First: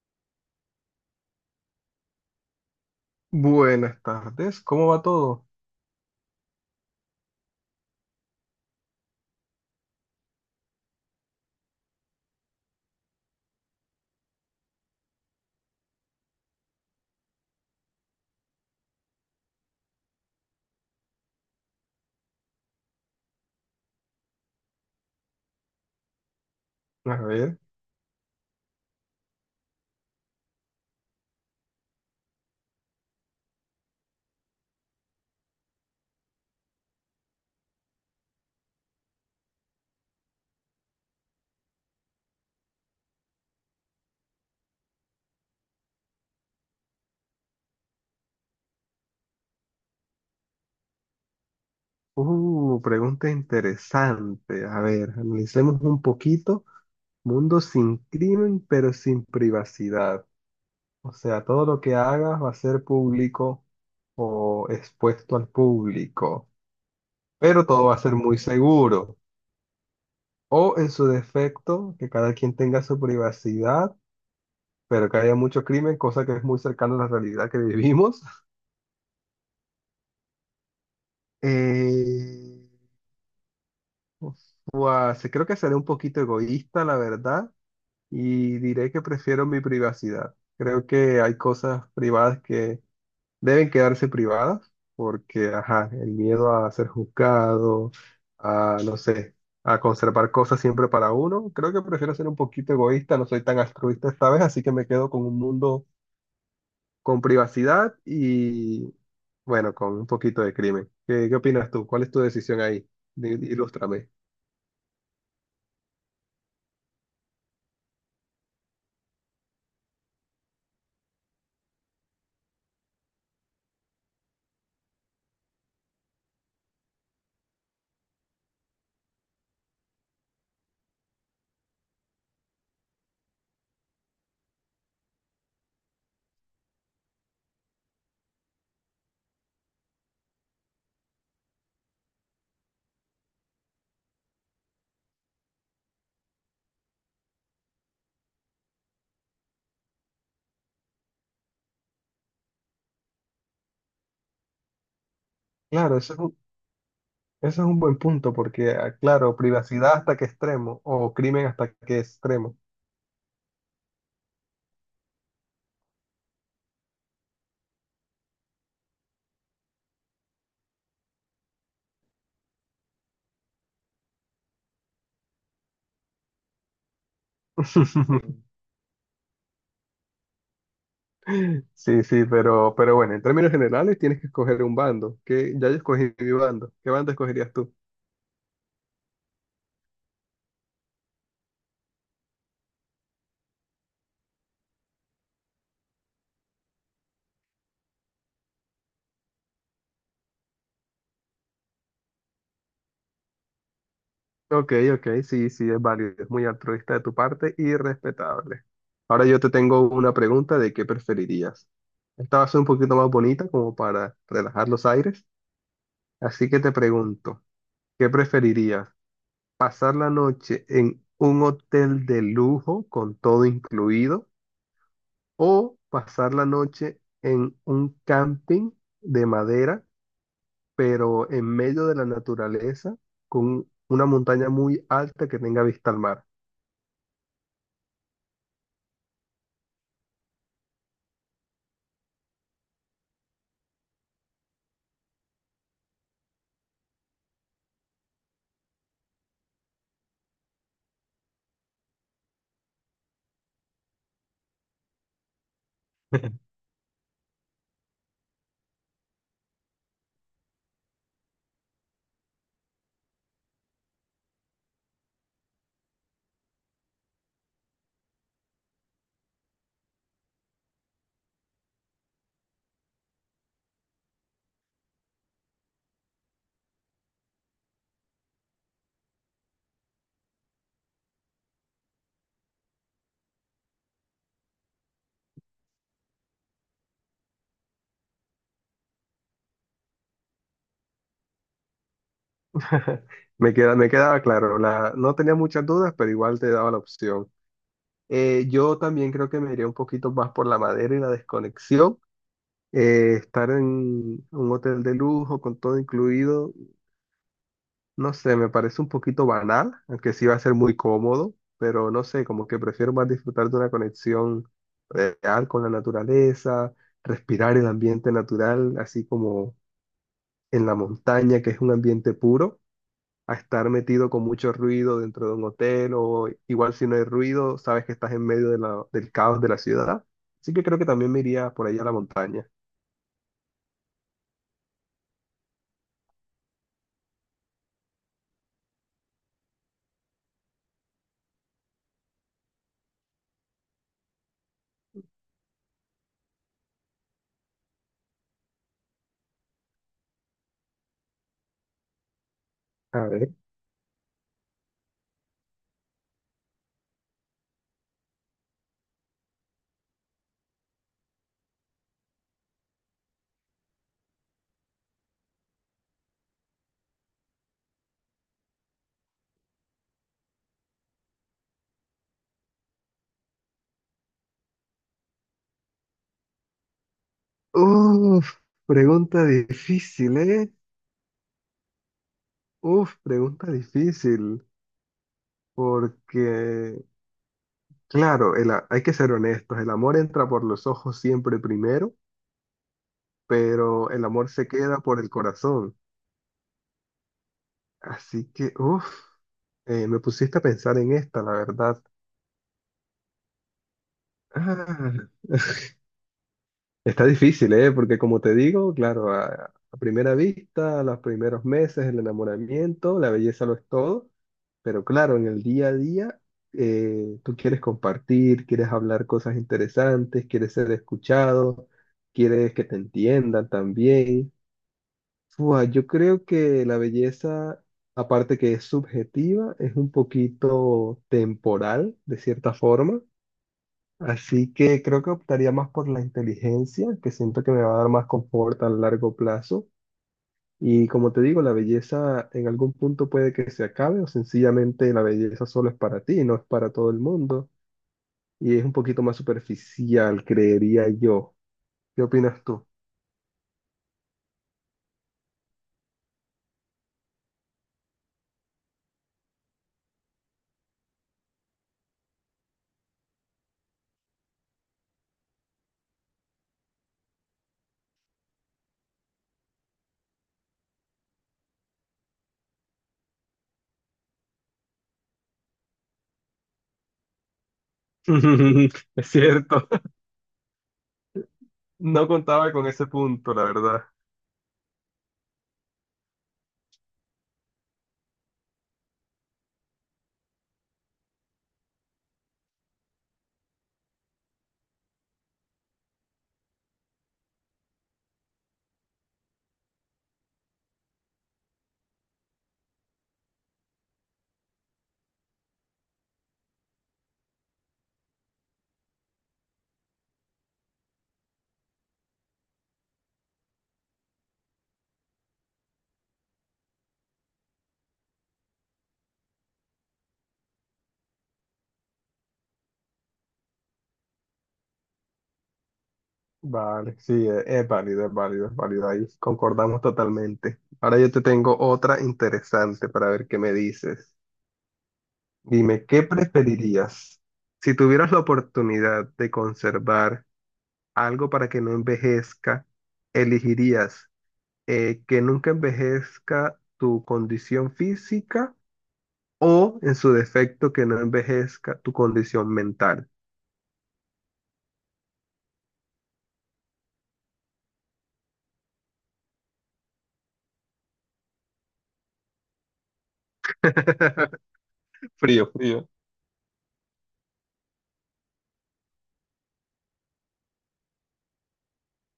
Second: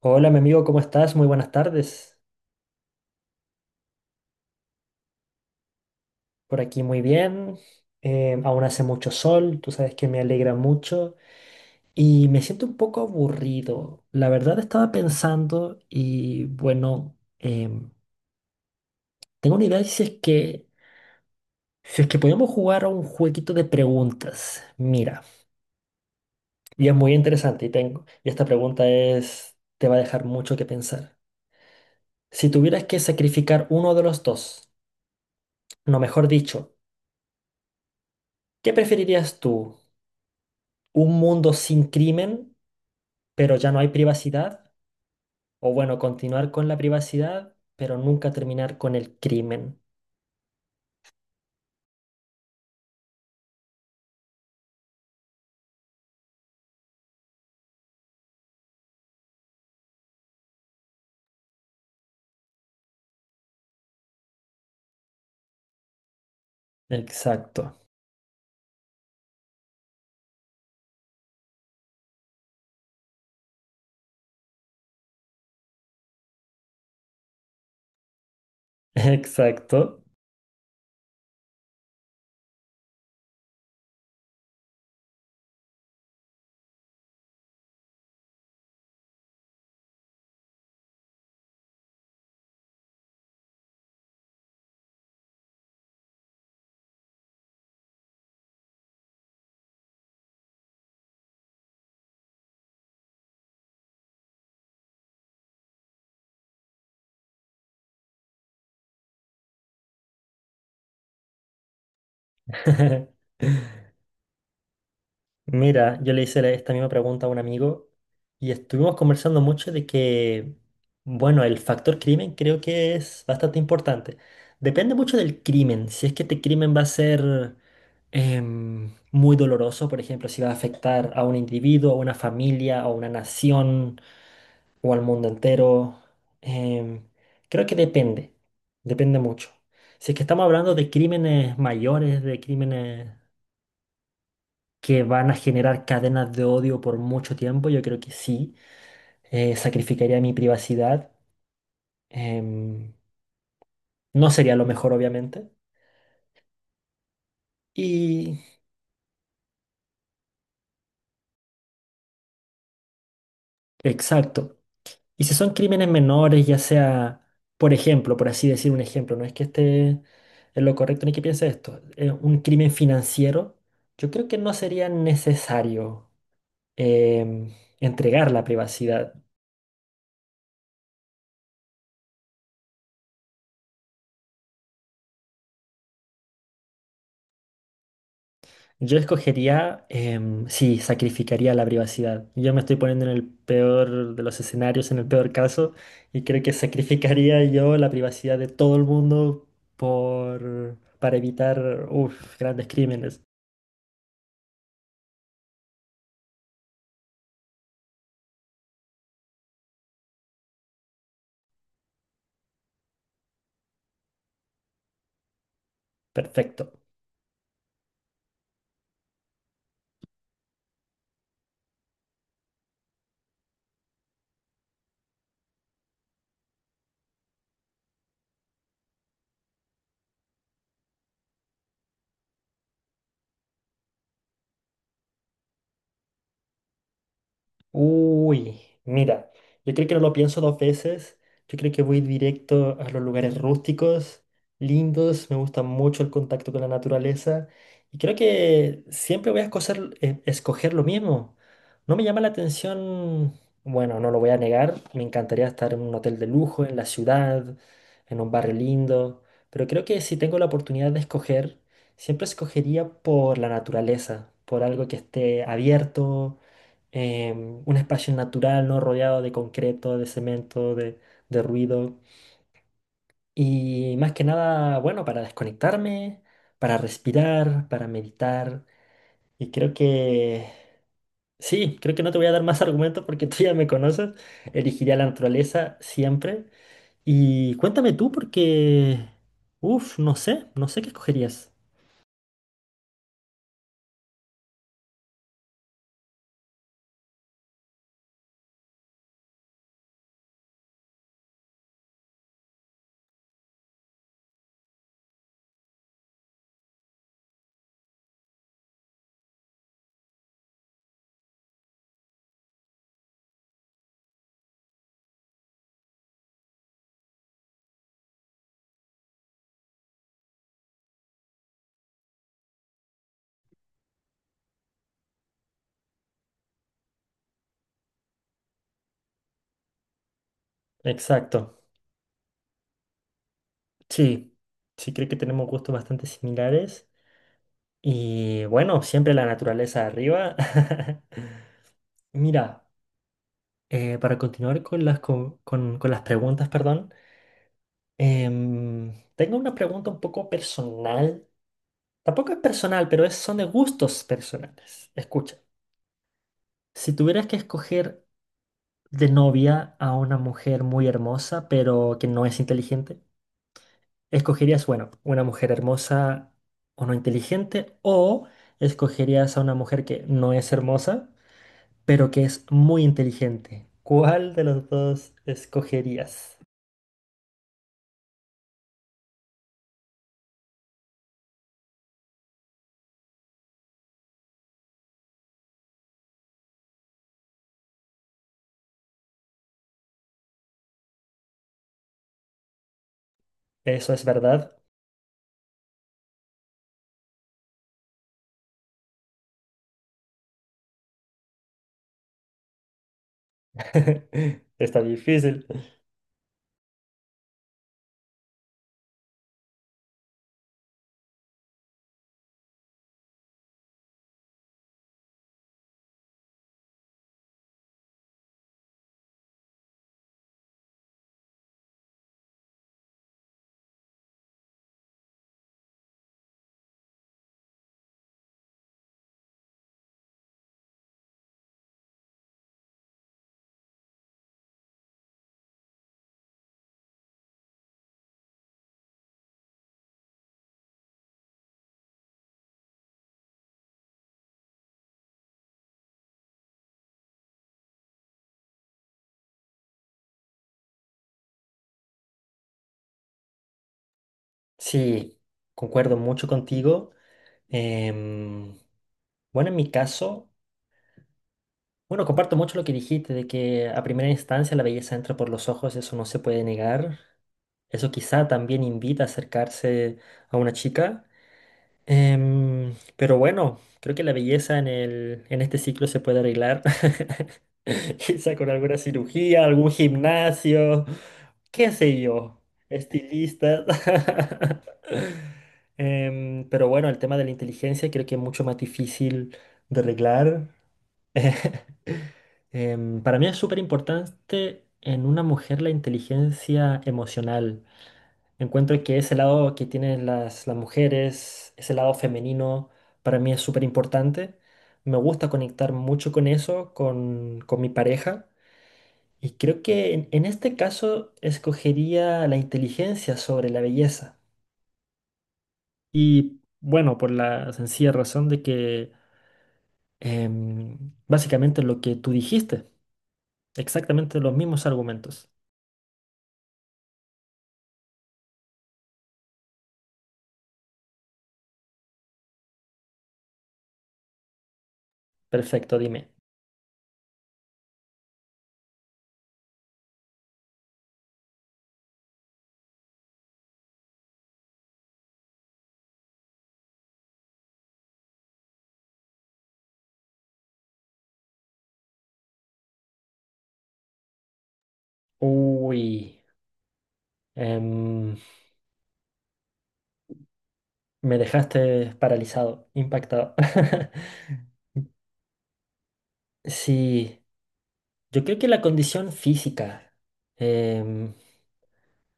Hola, mi amigo, ¿cómo estás? Muy buenas tardes. Buenas tardes, ¿cómo va todo? Por aquí muy bien. Aún hace mucho sol, tú sabes que me alegra mucho y me siento un poco aburrido. La verdad estaba pensando y bueno, tengo una idea de si es que podemos jugar a un jueguito de preguntas. Mira, y es A muy ver, interesante y y esta pregunta es, te va a dejar mucho que pensar. Si tuvieras que sacrificar uno de los dos, no, mejor dicho, ¿qué preferirías tú? Un mundo sin crimen, pero ya no hay privacidad, o bueno, continuar con la privacidad, pero nunca terminar con el crimen. Pregunta interesante. A ver, analicemos un poquito. Mundo sin crimen, pero sin privacidad. O sea, todo lo que hagas va a ser público o expuesto al público, Exacto, pero todo va a ser muy seguro. O en su defecto, que cada quien tenga su privacidad, pero que haya mucho crimen, cosa que es muy cercana a la realidad que vivimos. exacto. Eh, Uf, Guau, sí, creo que seré un poquito egoísta, la verdad, y diré que prefiero mi privacidad. Creo que hay cosas privadas que deben quedarse privadas, porque, ajá, el miedo a ser juzgado, a, no sé, a conservar cosas siempre para uno. Creo que prefiero ser un poquito egoísta, no soy tan altruista esta vez, así que me quedo con un mundo con privacidad y, bueno, con un poquito de crimen. ¿Qué, qué opinas tú? ¿Cuál es tu decisión ahí? Ilústrame. Mira, yo esta misma pregunta a un amigo y estuvimos conversando mucho de que, bueno, el factor crimen creo que es bastante importante. Depende mucho del crimen, si es que este crimen va a ser muy doloroso. Por ejemplo, si va a afectar a un individuo, a una familia, a una nación, o al mundo entero. em, Creo que depende mucho. Si es que estamos hablando de crímenes mayores, de crímenes que van a generar cadenas de odio por mucho tiempo, yo creo que sí, sacrificaría mi privacidad. em, no sería lo mejor, obviamente. Claro, eso es un buen punto Y porque, ah, claro, privacidad hasta qué extremo o crimen hasta qué extremo. exacto. Y si son crímenes menores, ya sea, por ejemplo, por así decir un ejemplo, no es que esté en lo correcto ni que piense esto, un crimen financiero, yo creo que no sería necesario em, entregar la privacidad. Sí. Sí, sí, pero bueno, en términos generales tienes que escoger un bando. Que ya yo escogí mi bando. ¿Qué bando escogerías tú? Yo escogería, sí, sacrificaría la privacidad. Yo me estoy poniendo en el peor de los escenarios, en el peor caso, y creo que sacrificaría yo la privacidad de todo el mundo para evitar, uf, grandes crímenes. Ok, ok, sí, sí, es válido, es muy altruista de tu parte y respetable. Ahora yo te tengo una pregunta de qué preferirías. Esta va a ser un poquito más bonita como para relajar los aires, así que Perfecto. te pregunto, ¿qué preferirías? Pasar la noche en un hotel de lujo con todo incluido o pasar la noche en un camping de madera, pero en medio de la naturaleza con una montaña muy alta que tenga vista al mar. Uy, mira, yo creo que no lo pienso dos veces. Yo creo que voy directo a los lugares rústicos, lindos. Me gusta mucho el contacto con la naturaleza. Y creo que siempre voy a escoger lo mismo. No me llama la atención, bueno, no lo voy a negar. Me encantaría estar en un hotel de lujo, en la ciudad, en un barrio lindo. Pero creo que si tengo la oportunidad de escoger, siempre escogería por la naturaleza, por algo que esté abierto, un espacio natural, no rodeado de concreto, de ruido. Y más que nada, bueno, para desconectarme, para respirar, para meditar. Y creo que, sí, creo que no te voy a dar más argumentos porque tú ya me conoces. Elegiría la naturaleza siempre. Y cuéntame tú porque, uff, no sé qué escogerías. Me quedaba claro, no tenía muchas dudas, pero igual te daba la opción. Yo también creo que me iría un poquito más por la madera y la desconexión. Estar en un hotel de lujo con todo incluido, no sé, me parece un poquito banal, aunque sí va a ser muy cómodo, pero no sé, como que prefiero más disfrutar de una conexión real con la naturaleza, respirar el ambiente natural, así como en la montaña, que es un ambiente puro, a estar metido con mucho ruido dentro de un hotel o igual si no hay ruido, sabes que estás en medio de del caos de la ciudad. Así que creo que también me iría Exacto. por ahí a la montaña. Sí, sí, creo que tenemos gustos bastante similares. Y bueno, siempre la naturaleza arriba. Mira, para continuar con con las preguntas, perdón, tengo una pregunta un poco personal. Tampoco es personal, A pero ver. son de gustos personales. Escucha, si tuvieras que escoger de novia a una mujer muy hermosa, pero que no es inteligente, ¿escogerías, bueno, una mujer hermosa o no inteligente? ¿O escogerías a una mujer que no es hermosa, pero que es muy inteligente? ¿Cuál de los dos escogerías? Uf, pregunta difícil, ¿eh? Uf, pregunta difícil. Porque, claro, hay que ser honestos, el amor entra por los ojos siempre primero, pero Eso es el amor se verdad. queda por el corazón. Así que, uff, me pusiste a pensar en esta, la verdad. Ah, Está difícil. está difícil, ¿eh? Porque como te digo, claro, a primera vista, a los primeros meses, el enamoramiento, la belleza lo es todo, pero claro, en el día a día, tú quieres compartir, quieres hablar cosas interesantes, quieres ser escuchado, quieres que te entiendan también. Fua, yo creo que la belleza, aparte que es subjetiva, es un poquito temporal, de cierta forma. Así que creo que optaría más por la inteligencia, que siento que me va a dar más confort a largo plazo. Y como te digo, la belleza en algún punto puede que se acabe o sencillamente la belleza solo es para ti, no es para todo el mundo. Y es un poquito más superficial, creería yo. ¿Qué opinas tú? Sí, concuerdo mucho contigo. Em, bueno, en mi caso, bueno, comparto mucho lo que dijiste de que a primera instancia la belleza entra por los ojos, eso no se puede negar. Eso quizá también invita a acercarse a una chica. Pero bueno, creo que la belleza en este ciclo se puede arreglar. Quizá con alguna Es cirugía, cierto, algún gimnasio, qué sé no yo, contaba con ese punto, la estilistas. verdad. Pero bueno, el tema de la inteligencia creo que es mucho más difícil de arreglar. Para mí es súper importante en una mujer la inteligencia emocional. Encuentro que ese lado que tienen las mujeres, ese lado femenino, para mí es súper importante. Me gusta conectar mucho con eso, con mi pareja. Y creo que en este caso escogería la inteligencia sobre la belleza. Y bueno, por la sencilla razón de que básicamente lo que tú dijiste, exactamente los mismos argumentos. Vale, sí, es válido, es válido, es válido. Ahí concordamos totalmente. Ahora yo te tengo otra interesante para ver qué me dices. Perfecto, Dime, ¿qué dime. preferirías? Si tuvieras la oportunidad de conservar algo para que no envejezca, ¿elegirías que nunca envejezca tu condición física o, en su defecto, que no envejezca tu condición mental? Uy. em, Me dejaste paralizado, impactado. Frío, frío. Sí, yo creo que la condición física. em,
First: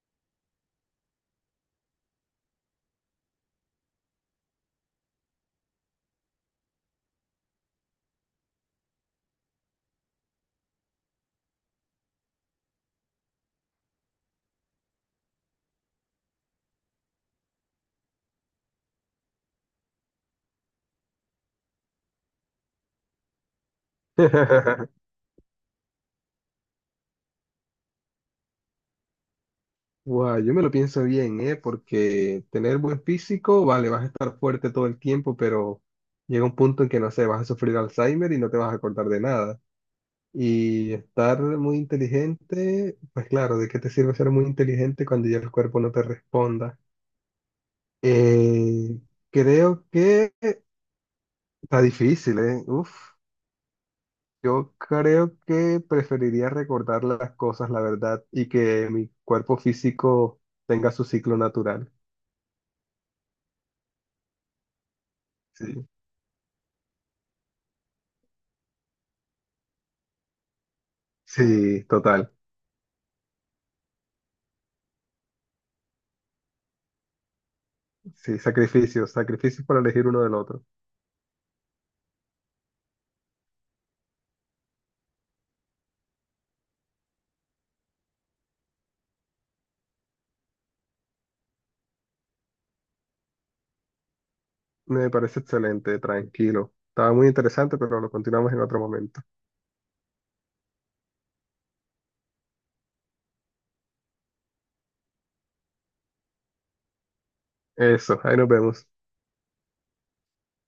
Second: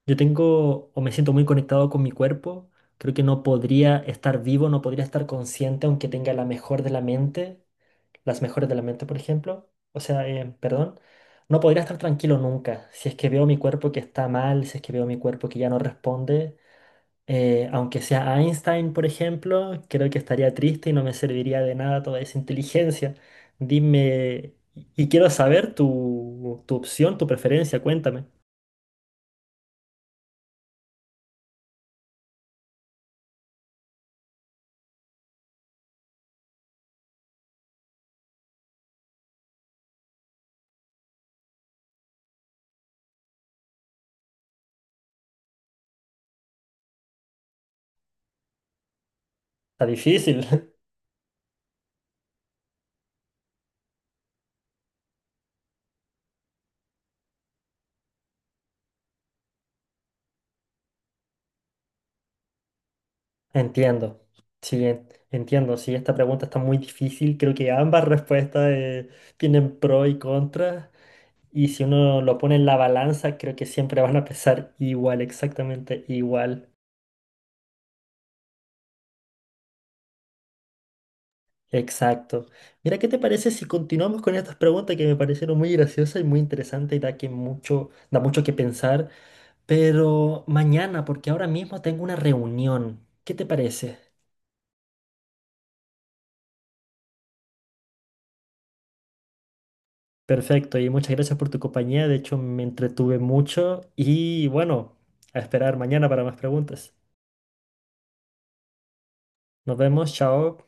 yo tengo o me siento muy conectado con mi cuerpo. Creo que no podría estar vivo, no podría estar consciente, aunque tenga la mejor de las mejores de la mente, por ejemplo. O sea, perdón, no podría estar tranquilo nunca. Si es que veo mi cuerpo que está mal, si es que veo mi cuerpo que ya no responde, aunque sea Einstein, por ejemplo, creo que estaría triste y no me serviría de nada toda esa inteligencia. Dime, y y quiero saber tu opción, tu preferencia, cuéntame. Guau, yo me lo pienso bien, ¿eh? Porque tener buen físico, vale, vas a estar fuerte todo el tiempo, pero llega un punto en que, no sé, vas a sufrir Alzheimer y no te vas a acordar de nada. Y estar muy inteligente, pues claro, ¿de qué te sirve ser muy inteligente cuando ya el cuerpo no te responda? Eh, creo Está que difícil. Está difícil, ¿eh? Uf, yo creo que preferiría recordar las cosas, la verdad, y que mi cuerpo físico tenga su ciclo natural. Entiendo. Sí, Sí, entiendo. Sí, esta pregunta está muy difícil. Creo que ambas respuestas tienen pro y contra. Y si sí, uno total. lo pone en la balanza, creo que siempre van a pesar igual, exactamente igual. Sí, sacrificios, sacrificios para elegir uno del otro. Exacto. Mira, ¿qué te parece si continuamos con estas preguntas que me parecieron muy graciosas y muy interesantes y da mucho que pensar? Pero mañana, porque ahora mismo tengo una reunión. ¿Qué te parece? Me parece excelente, tranquilo. Estaba muy interesante, pero lo continuamos en otro momento. Perfecto, y muchas gracias por tu compañía. De hecho, me entretuve mucho y bueno, a esperar mañana para más preguntas. Eso, ahí nos vemos. Nos vemos, chao.